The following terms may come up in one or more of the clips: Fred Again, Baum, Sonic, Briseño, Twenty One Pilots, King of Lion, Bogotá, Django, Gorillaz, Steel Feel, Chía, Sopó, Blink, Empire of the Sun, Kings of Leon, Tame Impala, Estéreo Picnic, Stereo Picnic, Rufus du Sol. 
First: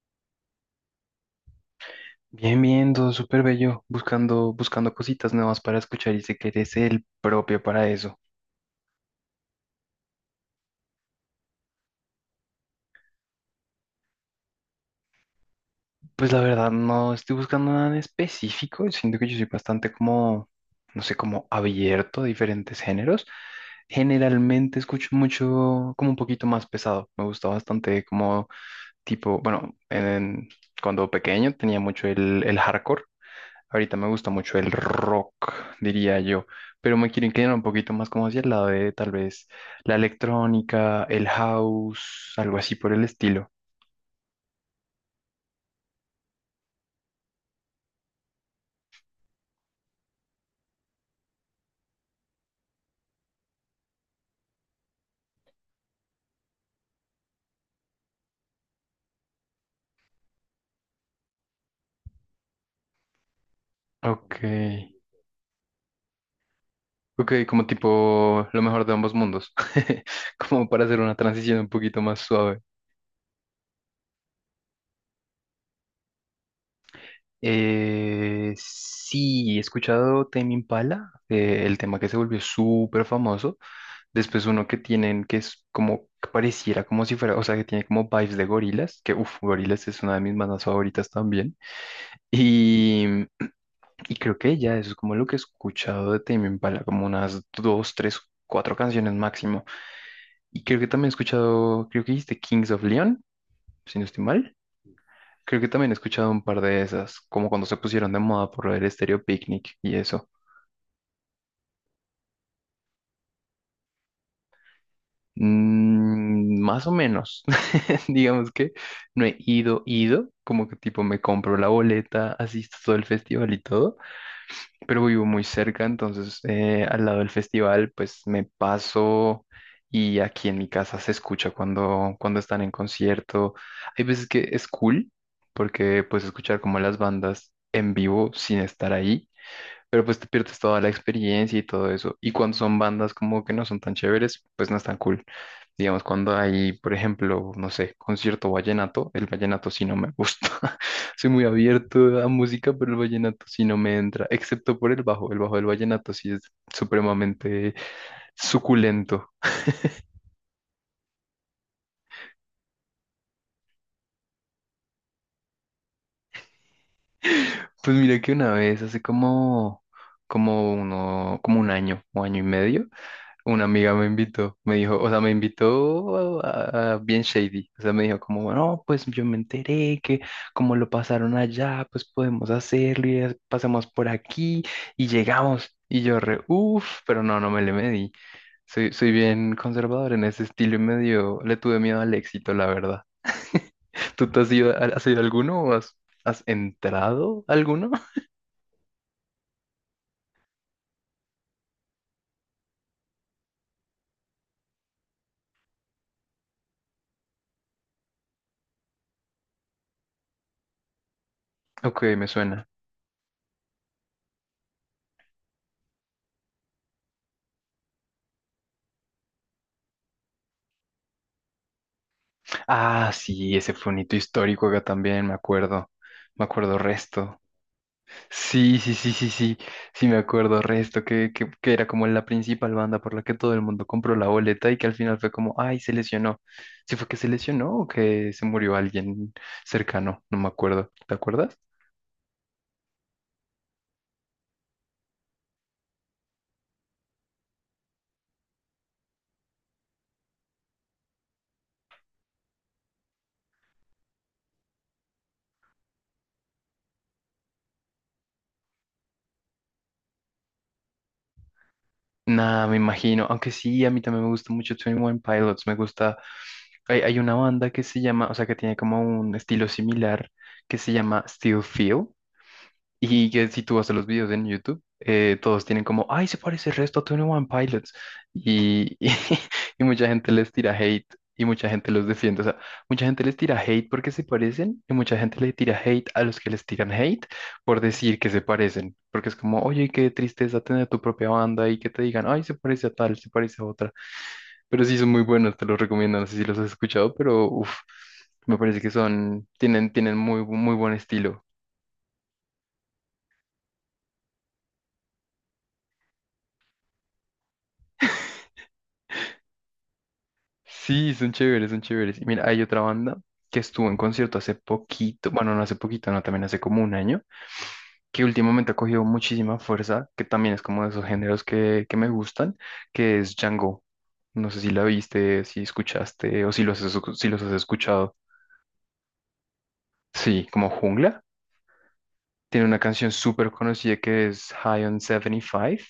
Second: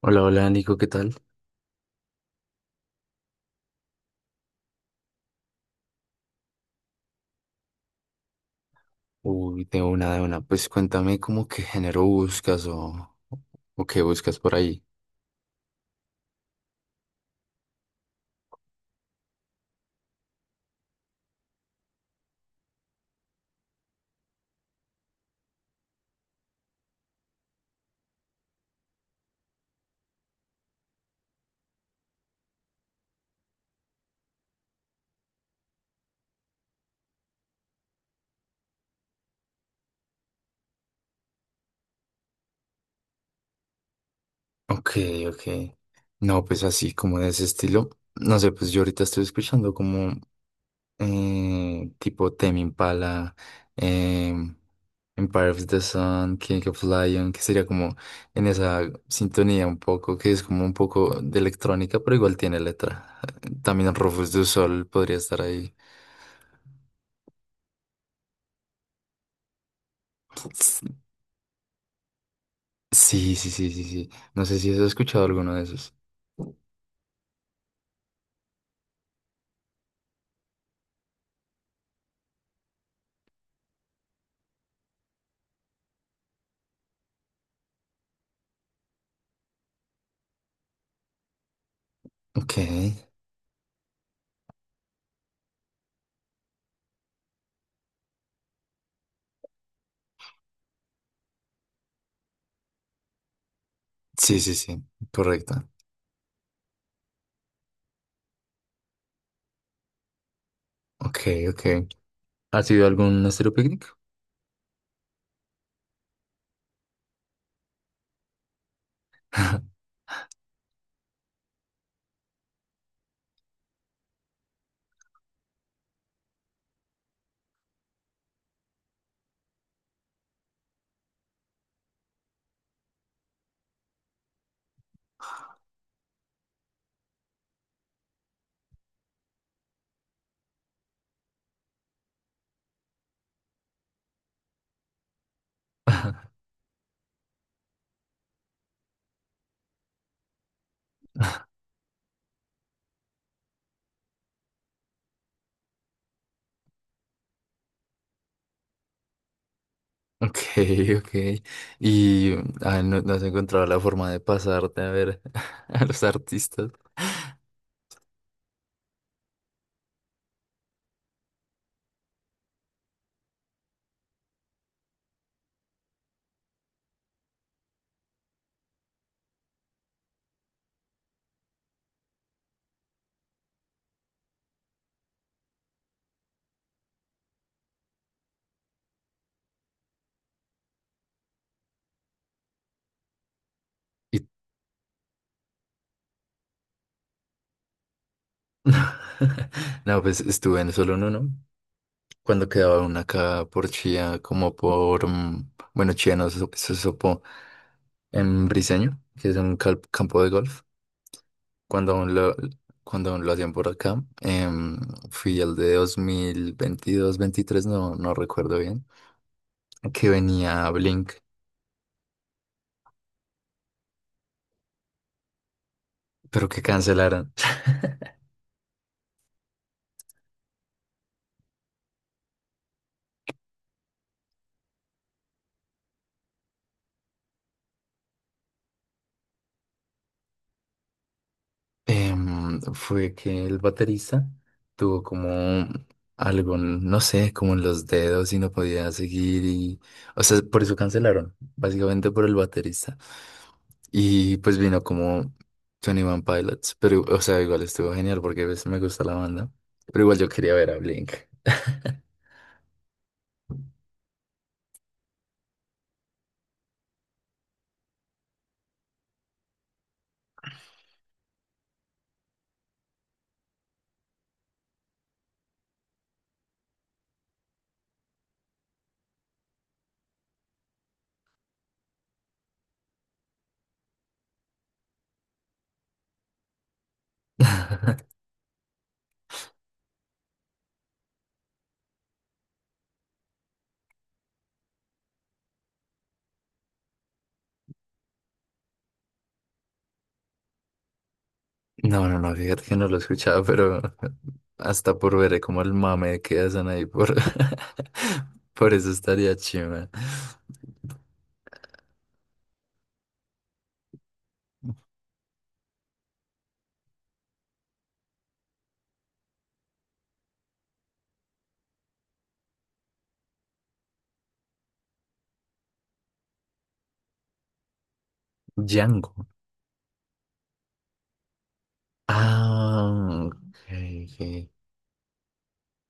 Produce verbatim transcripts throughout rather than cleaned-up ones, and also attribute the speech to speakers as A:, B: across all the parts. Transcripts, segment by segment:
A: Hola, hola Nico, ¿qué tal?
B: Bien, bien, todo súper bello, buscando, buscando cositas nuevas para escuchar y sé que eres el propio para eso.
A: Uy, tengo una de una. Pues cuéntame cómo qué género buscas o, o qué buscas por ahí.
B: Pues la verdad no estoy buscando nada en específico, siento que yo soy bastante como, no sé, como abierto a diferentes géneros. Generalmente escucho mucho, como un poquito más pesado, me gusta bastante como tipo, bueno, en- cuando pequeño tenía mucho el, el hardcore. Ahorita me gusta mucho el rock, diría yo, pero me quiero inclinar un poquito más como hacia el lado de tal vez la electrónica, el house, algo así por el estilo.
A: Ok, ok. No, pues así como de ese estilo. No sé, pues yo ahorita estoy escuchando como eh, tipo Tame Impala, em, Empire of the Sun, King of Lion, que sería como en esa sintonía un poco, que es como un poco de electrónica, pero igual tiene letra. También Rufus
B: Ok,
A: du Sol podría estar ahí.
B: ok, como tipo lo mejor de ambos mundos, como para hacer una transición un poquito más suave.
A: Sí, sí, sí, sí, sí. No sé si has escuchado alguno de esos.
B: Eh, sí, he escuchado Tame Impala, eh, el tema que se volvió súper famoso. Después uno que tienen que es como que pareciera como si fuera, o sea, que tiene como vibes de gorilas, que uff, gorilas es una de mis bandas favoritas también.
A: Ok.
B: Y, y creo que ya eso es como lo que he escuchado de Tame Impala, como unas dos, tres, cuatro canciones máximo. Y creo que también he escuchado, creo que dijiste Kings of Leon, si no estoy
A: Sí, sí,
B: mal.
A: sí.
B: Creo
A: Correcto.
B: que también he escuchado un par de esas, como cuando se pusieron de moda por el Stereo Picnic y eso.
A: Ok, ok. ¿Has ido a algún estero picnic?
B: Mm, más o menos. Digamos que no he ido, ido, como que tipo me compro la boleta, asisto todo el festival y todo, pero vivo muy cerca, entonces eh, al lado del festival pues me paso y aquí en mi casa se escucha cuando, cuando están en concierto. Hay veces que es cool porque puedes escuchar como las bandas en vivo sin estar ahí pero pues te pierdes toda la experiencia y todo eso. Y cuando son bandas como que no son tan chéveres, pues no es tan cool. Digamos, cuando hay, por ejemplo, no sé, concierto vallenato, el vallenato sí no me gusta. Soy muy abierto a música, pero el vallenato sí no me entra, excepto por el bajo. El bajo del vallenato sí es supremamente suculento.
A: Ok, ok. Y ah, no, no has encontrado la forma de pasarte a ver a los artistas.
B: Pues mira que una vez, hace como, como uno, como un año o año y medio, una amiga me invitó, me dijo, o sea, me invitó a, a- bien shady, o sea, me dijo como, no, pues yo me enteré que como lo pasaron allá, pues podemos hacerlo y es- pasamos por aquí y llegamos. Y yo re, uff, pero no, no me le medí. Soy, soy bien conservador en ese estilo y medio, le tuve miedo al éxito, la verdad.
A: Y...
B: ¿Tú te has ido, a- has ido a alguno o has, has entrado a alguno?
A: No, pues estuve en solo en uno. Cuando quedaba una acá por Chía, como por, mm, bueno, Chía no, eso, eso es Sopó, en Briseño, que es un cal- campo de golf. Cuando
B: Ok,
A: aún
B: me
A: lo,
B: suena.
A: cuando aún lo hacían por acá, em, fui al de dos mil veintidós-veintitrés, no, no recuerdo bien, que venía Blink,
B: Ah, sí, ese fue un hito histórico acá también, me acuerdo. Me
A: pero que
B: acuerdo
A: cancelaron.
B: resto. Sí, sí, sí, sí, sí. Sí, me acuerdo resto, que, que, que era como la principal banda por la que todo el mundo compró la boleta y que al final fue como, ay, se lesionó. ¿Sí fue que se lesionó o que se murió alguien cercano? No me acuerdo. ¿Te acuerdas?
A: Em, fue que el baterista tuvo como algo, no sé, como en los dedos y no podía seguir y, o sea, por eso cancelaron, básicamente por el baterista. Y pues vino como Twenty One Pilots, pero, o sea, igual estuvo genial porque pues, me gusta la banda, pero igual yo quería ver a Blink.
B: Nada, me imagino. Aunque sí, a mí también me gusta mucho veintiún Pilots. Me gusta. Hay, hay una banda que se llama, o sea, que tiene como un estilo similar que se llama Steel Feel. Y que si tú vas a los videos en YouTube, eh, todos tienen como, ay, se parece el resto a Twenty One Pilots. Y, y, y mucha gente les tira hate y mucha gente los defiende. O sea, mucha gente les tira hate porque se parecen y mucha gente le tira hate a los que les tiran hate por decir que se parecen. Porque es como, oye, qué tristeza tener tu propia banda y que te digan, ay, se parece a tal, se parece a otra. Pero sí son muy buenos, te los recomiendo. No sé si los has escuchado, pero uff, me parece que son, tienen, tienen muy, muy buen estilo.
A: No, no, no, fíjate que no lo escuchaba, pero hasta por ver como el mame que hacen ahí por, por eso estaría chima.
B: Sí, son chéveres, son chéveres. Y mira, hay otra banda que estuvo en concierto hace poquito, bueno, no hace poquito, no, también hace como un año, que últimamente ha cogido muchísima fuerza, que también es como de esos géneros que, que me gustan, que es Django. No sé si la viste, si escuchaste o si los has, si los has escuchado.
A: Django.
B: Sí, como Jungla. Tiene una canción
A: Ah,
B: súper
A: ok,
B: conocida que es
A: ok.
B: High on setenta y cinco.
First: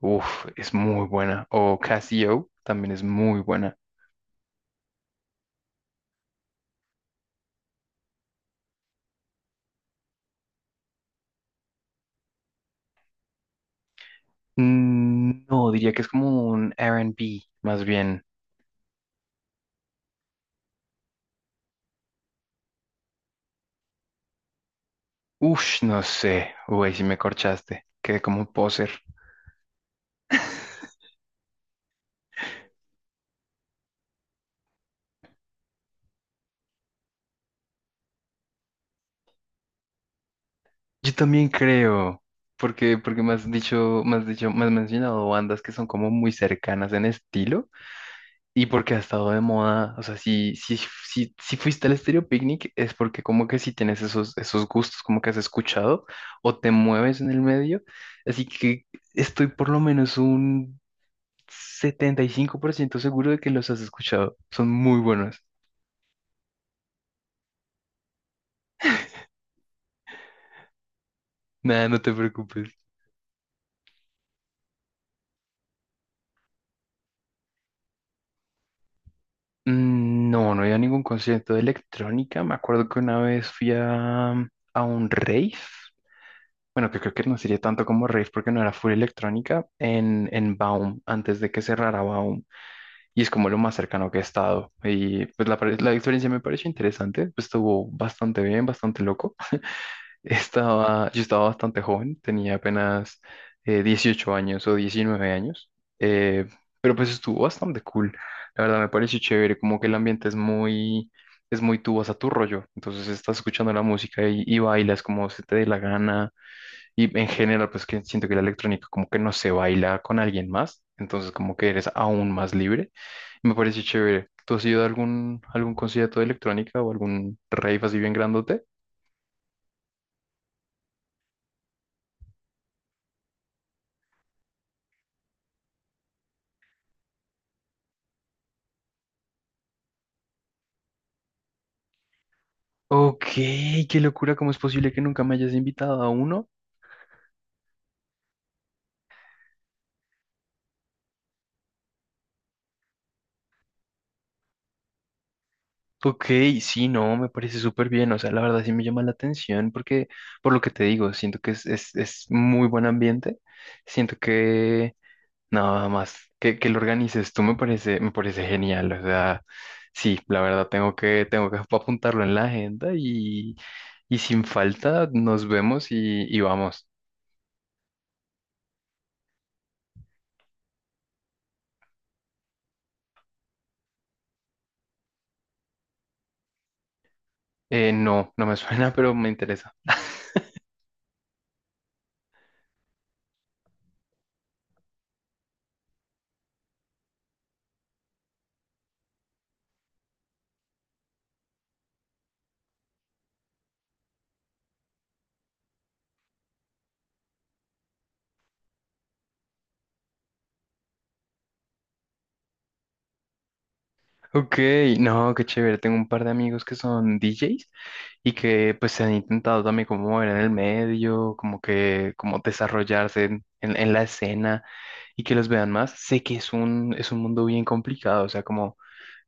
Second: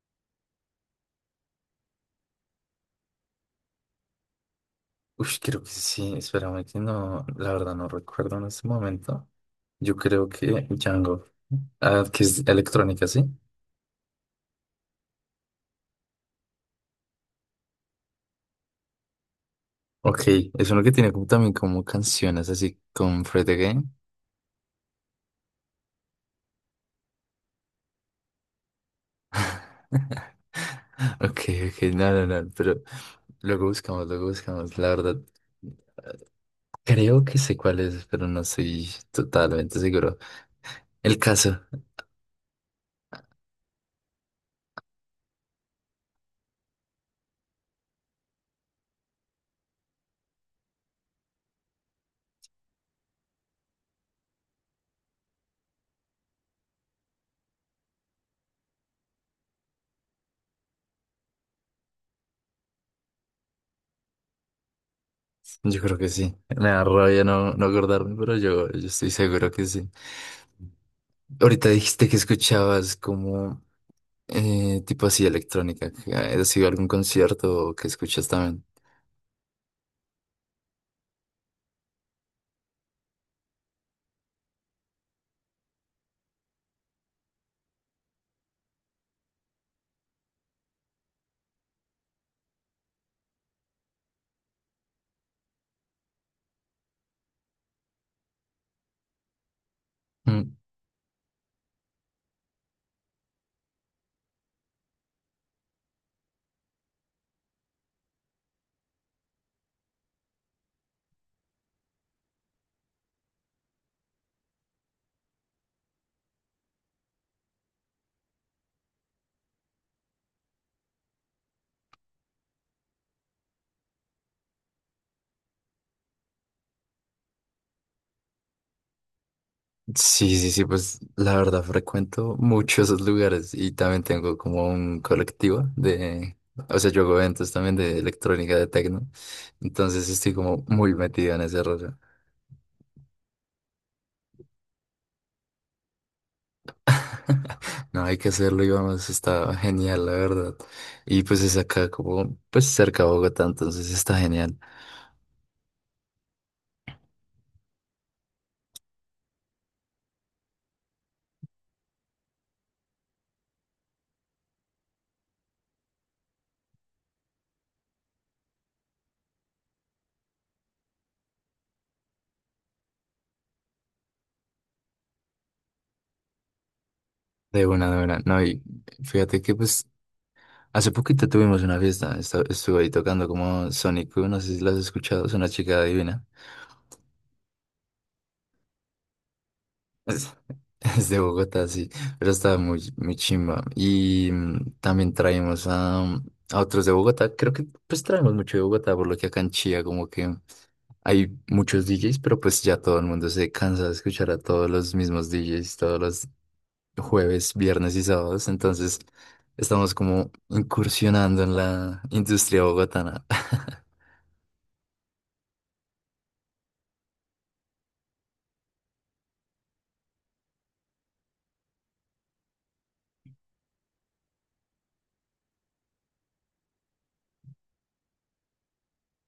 B: Uf, es muy buena. O Casio también es muy buena.
A: Uy, creo que sí. Espérame que no, la verdad no recuerdo en este momento. Yo creo que Django. Ah, que es electrónica, ¿sí?
B: Mm, No, diría que es como un R and R and B, más bien.
A: Ok, es uno que tiene como, también como canciones así con Fred Again.
B: Ush, no sé. Uy, si me corchaste. Quedé como un poser.
A: Ok, ok, no, no, no, pero luego buscamos, luego buscamos. La verdad, creo que sé cuál es, pero no estoy totalmente seguro.
B: Yo
A: El
B: también
A: caso.
B: creo, porque, porque me has dicho, me has dicho, me has mencionado bandas que son como muy cercanas en estilo y porque ha estado de moda. O sea, si, si, si, si fuiste al Estéreo Picnic es porque como que si tienes esos, esos gustos, como que has escuchado o te mueves en el medio. Así que estoy por lo menos un setenta y cinco por ciento seguro de que los has escuchado. Son muy buenos.
A: Yo creo que sí. Me da rabia no, no acordarme, pero yo, yo estoy seguro que sí. Ahorita
B: Nada, no
A: dijiste
B: te
A: que
B: preocupes.
A: escuchabas como eh, tipo así electrónica. ¿Has ido a algún concierto que escuchas también?
B: Mm, No, no había ningún concierto de electrónica. Me acuerdo que una vez fui a, a un rave. Bueno, que creo que no sería tanto como rave porque no era full electrónica en, en Baum, antes de que cerrara Baum. Y es como lo más cercano que he estado. Y pues la, pare- la experiencia me pareció interesante. Pues estuvo bastante bien, bastante loco.
A: Mm,
B: Estaba, yo estaba bastante joven, tenía apenas eh, dieciocho años o diecinueve años, eh, pero pues estuvo bastante cool. La verdad me pareció chévere, como que el ambiente es muy, es muy tú vas a tu rollo. Entonces estás escuchando la música y, y bailas como se te dé la gana. Y en general, pues que siento que la electrónica como que no se baila con alguien más, entonces como que eres aún más libre. Y me pareció chévere. ¿Tú has ido a algún, algún concierto de electrónica o algún rave así bien grandote?
A: sí, sí, sí, pues la verdad frecuento muchos esos lugares y también tengo como un colectivo de, o sea, yo hago eventos también de electrónica, de techno, entonces estoy como muy metido en ese rollo.
B: Ok, qué locura, ¿cómo es posible que nunca me hayas invitado a uno?
A: No, hay que hacerlo, y vamos, está genial, la verdad. Y pues es acá como, pues cerca de Bogotá, entonces está genial.
B: Ok, sí, no, me parece súper bien, o sea, la verdad sí me llama la atención porque, por lo que te digo, siento que es, es, es muy buen ambiente, siento que nada más que, que lo organices tú me parece, me parece genial, o sea, sí, la verdad tengo que, tengo que apuntarlo en la agenda y, y sin falta nos vemos y, y vamos.
A: De buena, de buena. No, y fíjate que pues hace poquito tuvimos una fiesta, esta- estuve ahí tocando como Sonic, no sé si la has escuchado, es una chica divina.
B: Eh, no, no me suena, pero me interesa.
A: Es, es de Bogotá, sí, pero estaba muy, muy chimba. Y mm, también traemos a, a otros de Bogotá, creo que pues traemos mucho de Bogotá, por lo que acá en Chía como que... Hay muchos D Js, pero pues ya todo el mundo se cansa de escuchar a todos los mismos D Js todos los jueves, viernes y sábados. Entonces estamos como incursionando en la industria bogotana.
B: Ok, no, qué chévere. Tengo un par de amigos que son D Js y que pues se han intentado también como mover en el medio, como que como desarrollarse en, en- en la escena y que los vean más. Sé que es un, es un mundo bien complicado, o sea, como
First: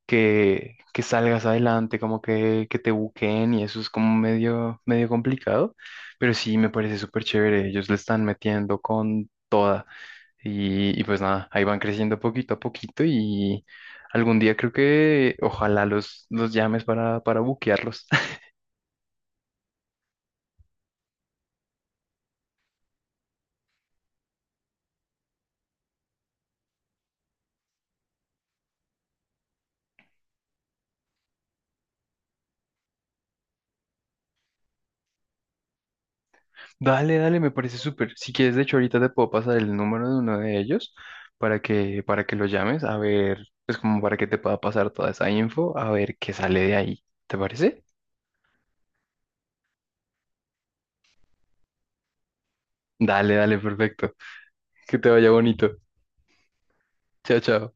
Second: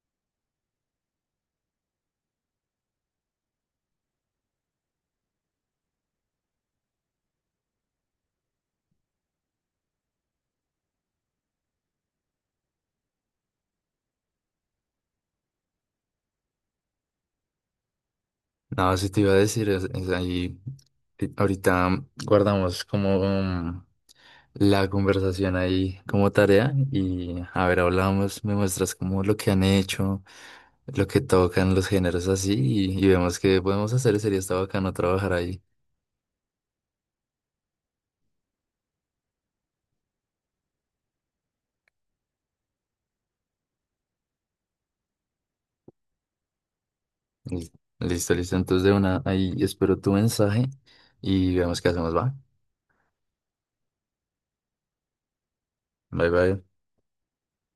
B: que, que salgas adelante, como que, que te buqueen y eso es como medio, medio complicado, pero sí me parece súper chévere. Ellos le están metiendo con toda. Y, y pues nada, ahí van creciendo poquito a poquito y algún día creo que ojalá los, los llames para, para buquearlos.
A: No, si te iba a decir, es, es ahí, eh, ahorita guardamos como um, la conversación ahí como tarea y a ver, hablamos, me muestras como lo que han hecho, lo que tocan los géneros así y, y vemos qué podemos hacer. Sería está bacano trabajar ahí.
B: Dale, dale, me parece súper. Si quieres, de hecho, ahorita te puedo pasar el número de uno de ellos para que, para que lo llames, a ver, pues como para que te pueda pasar toda esa info, a ver qué sale de ahí. ¿Te
A: Lis-
B: parece?
A: Listo, listo. Entonces de una, ahí espero tu mensaje y veamos qué hacemos, ¿va?
B: Dale, dale, perfecto. Que te vaya bonito.
A: Bye, bye.
B: Chao, chao.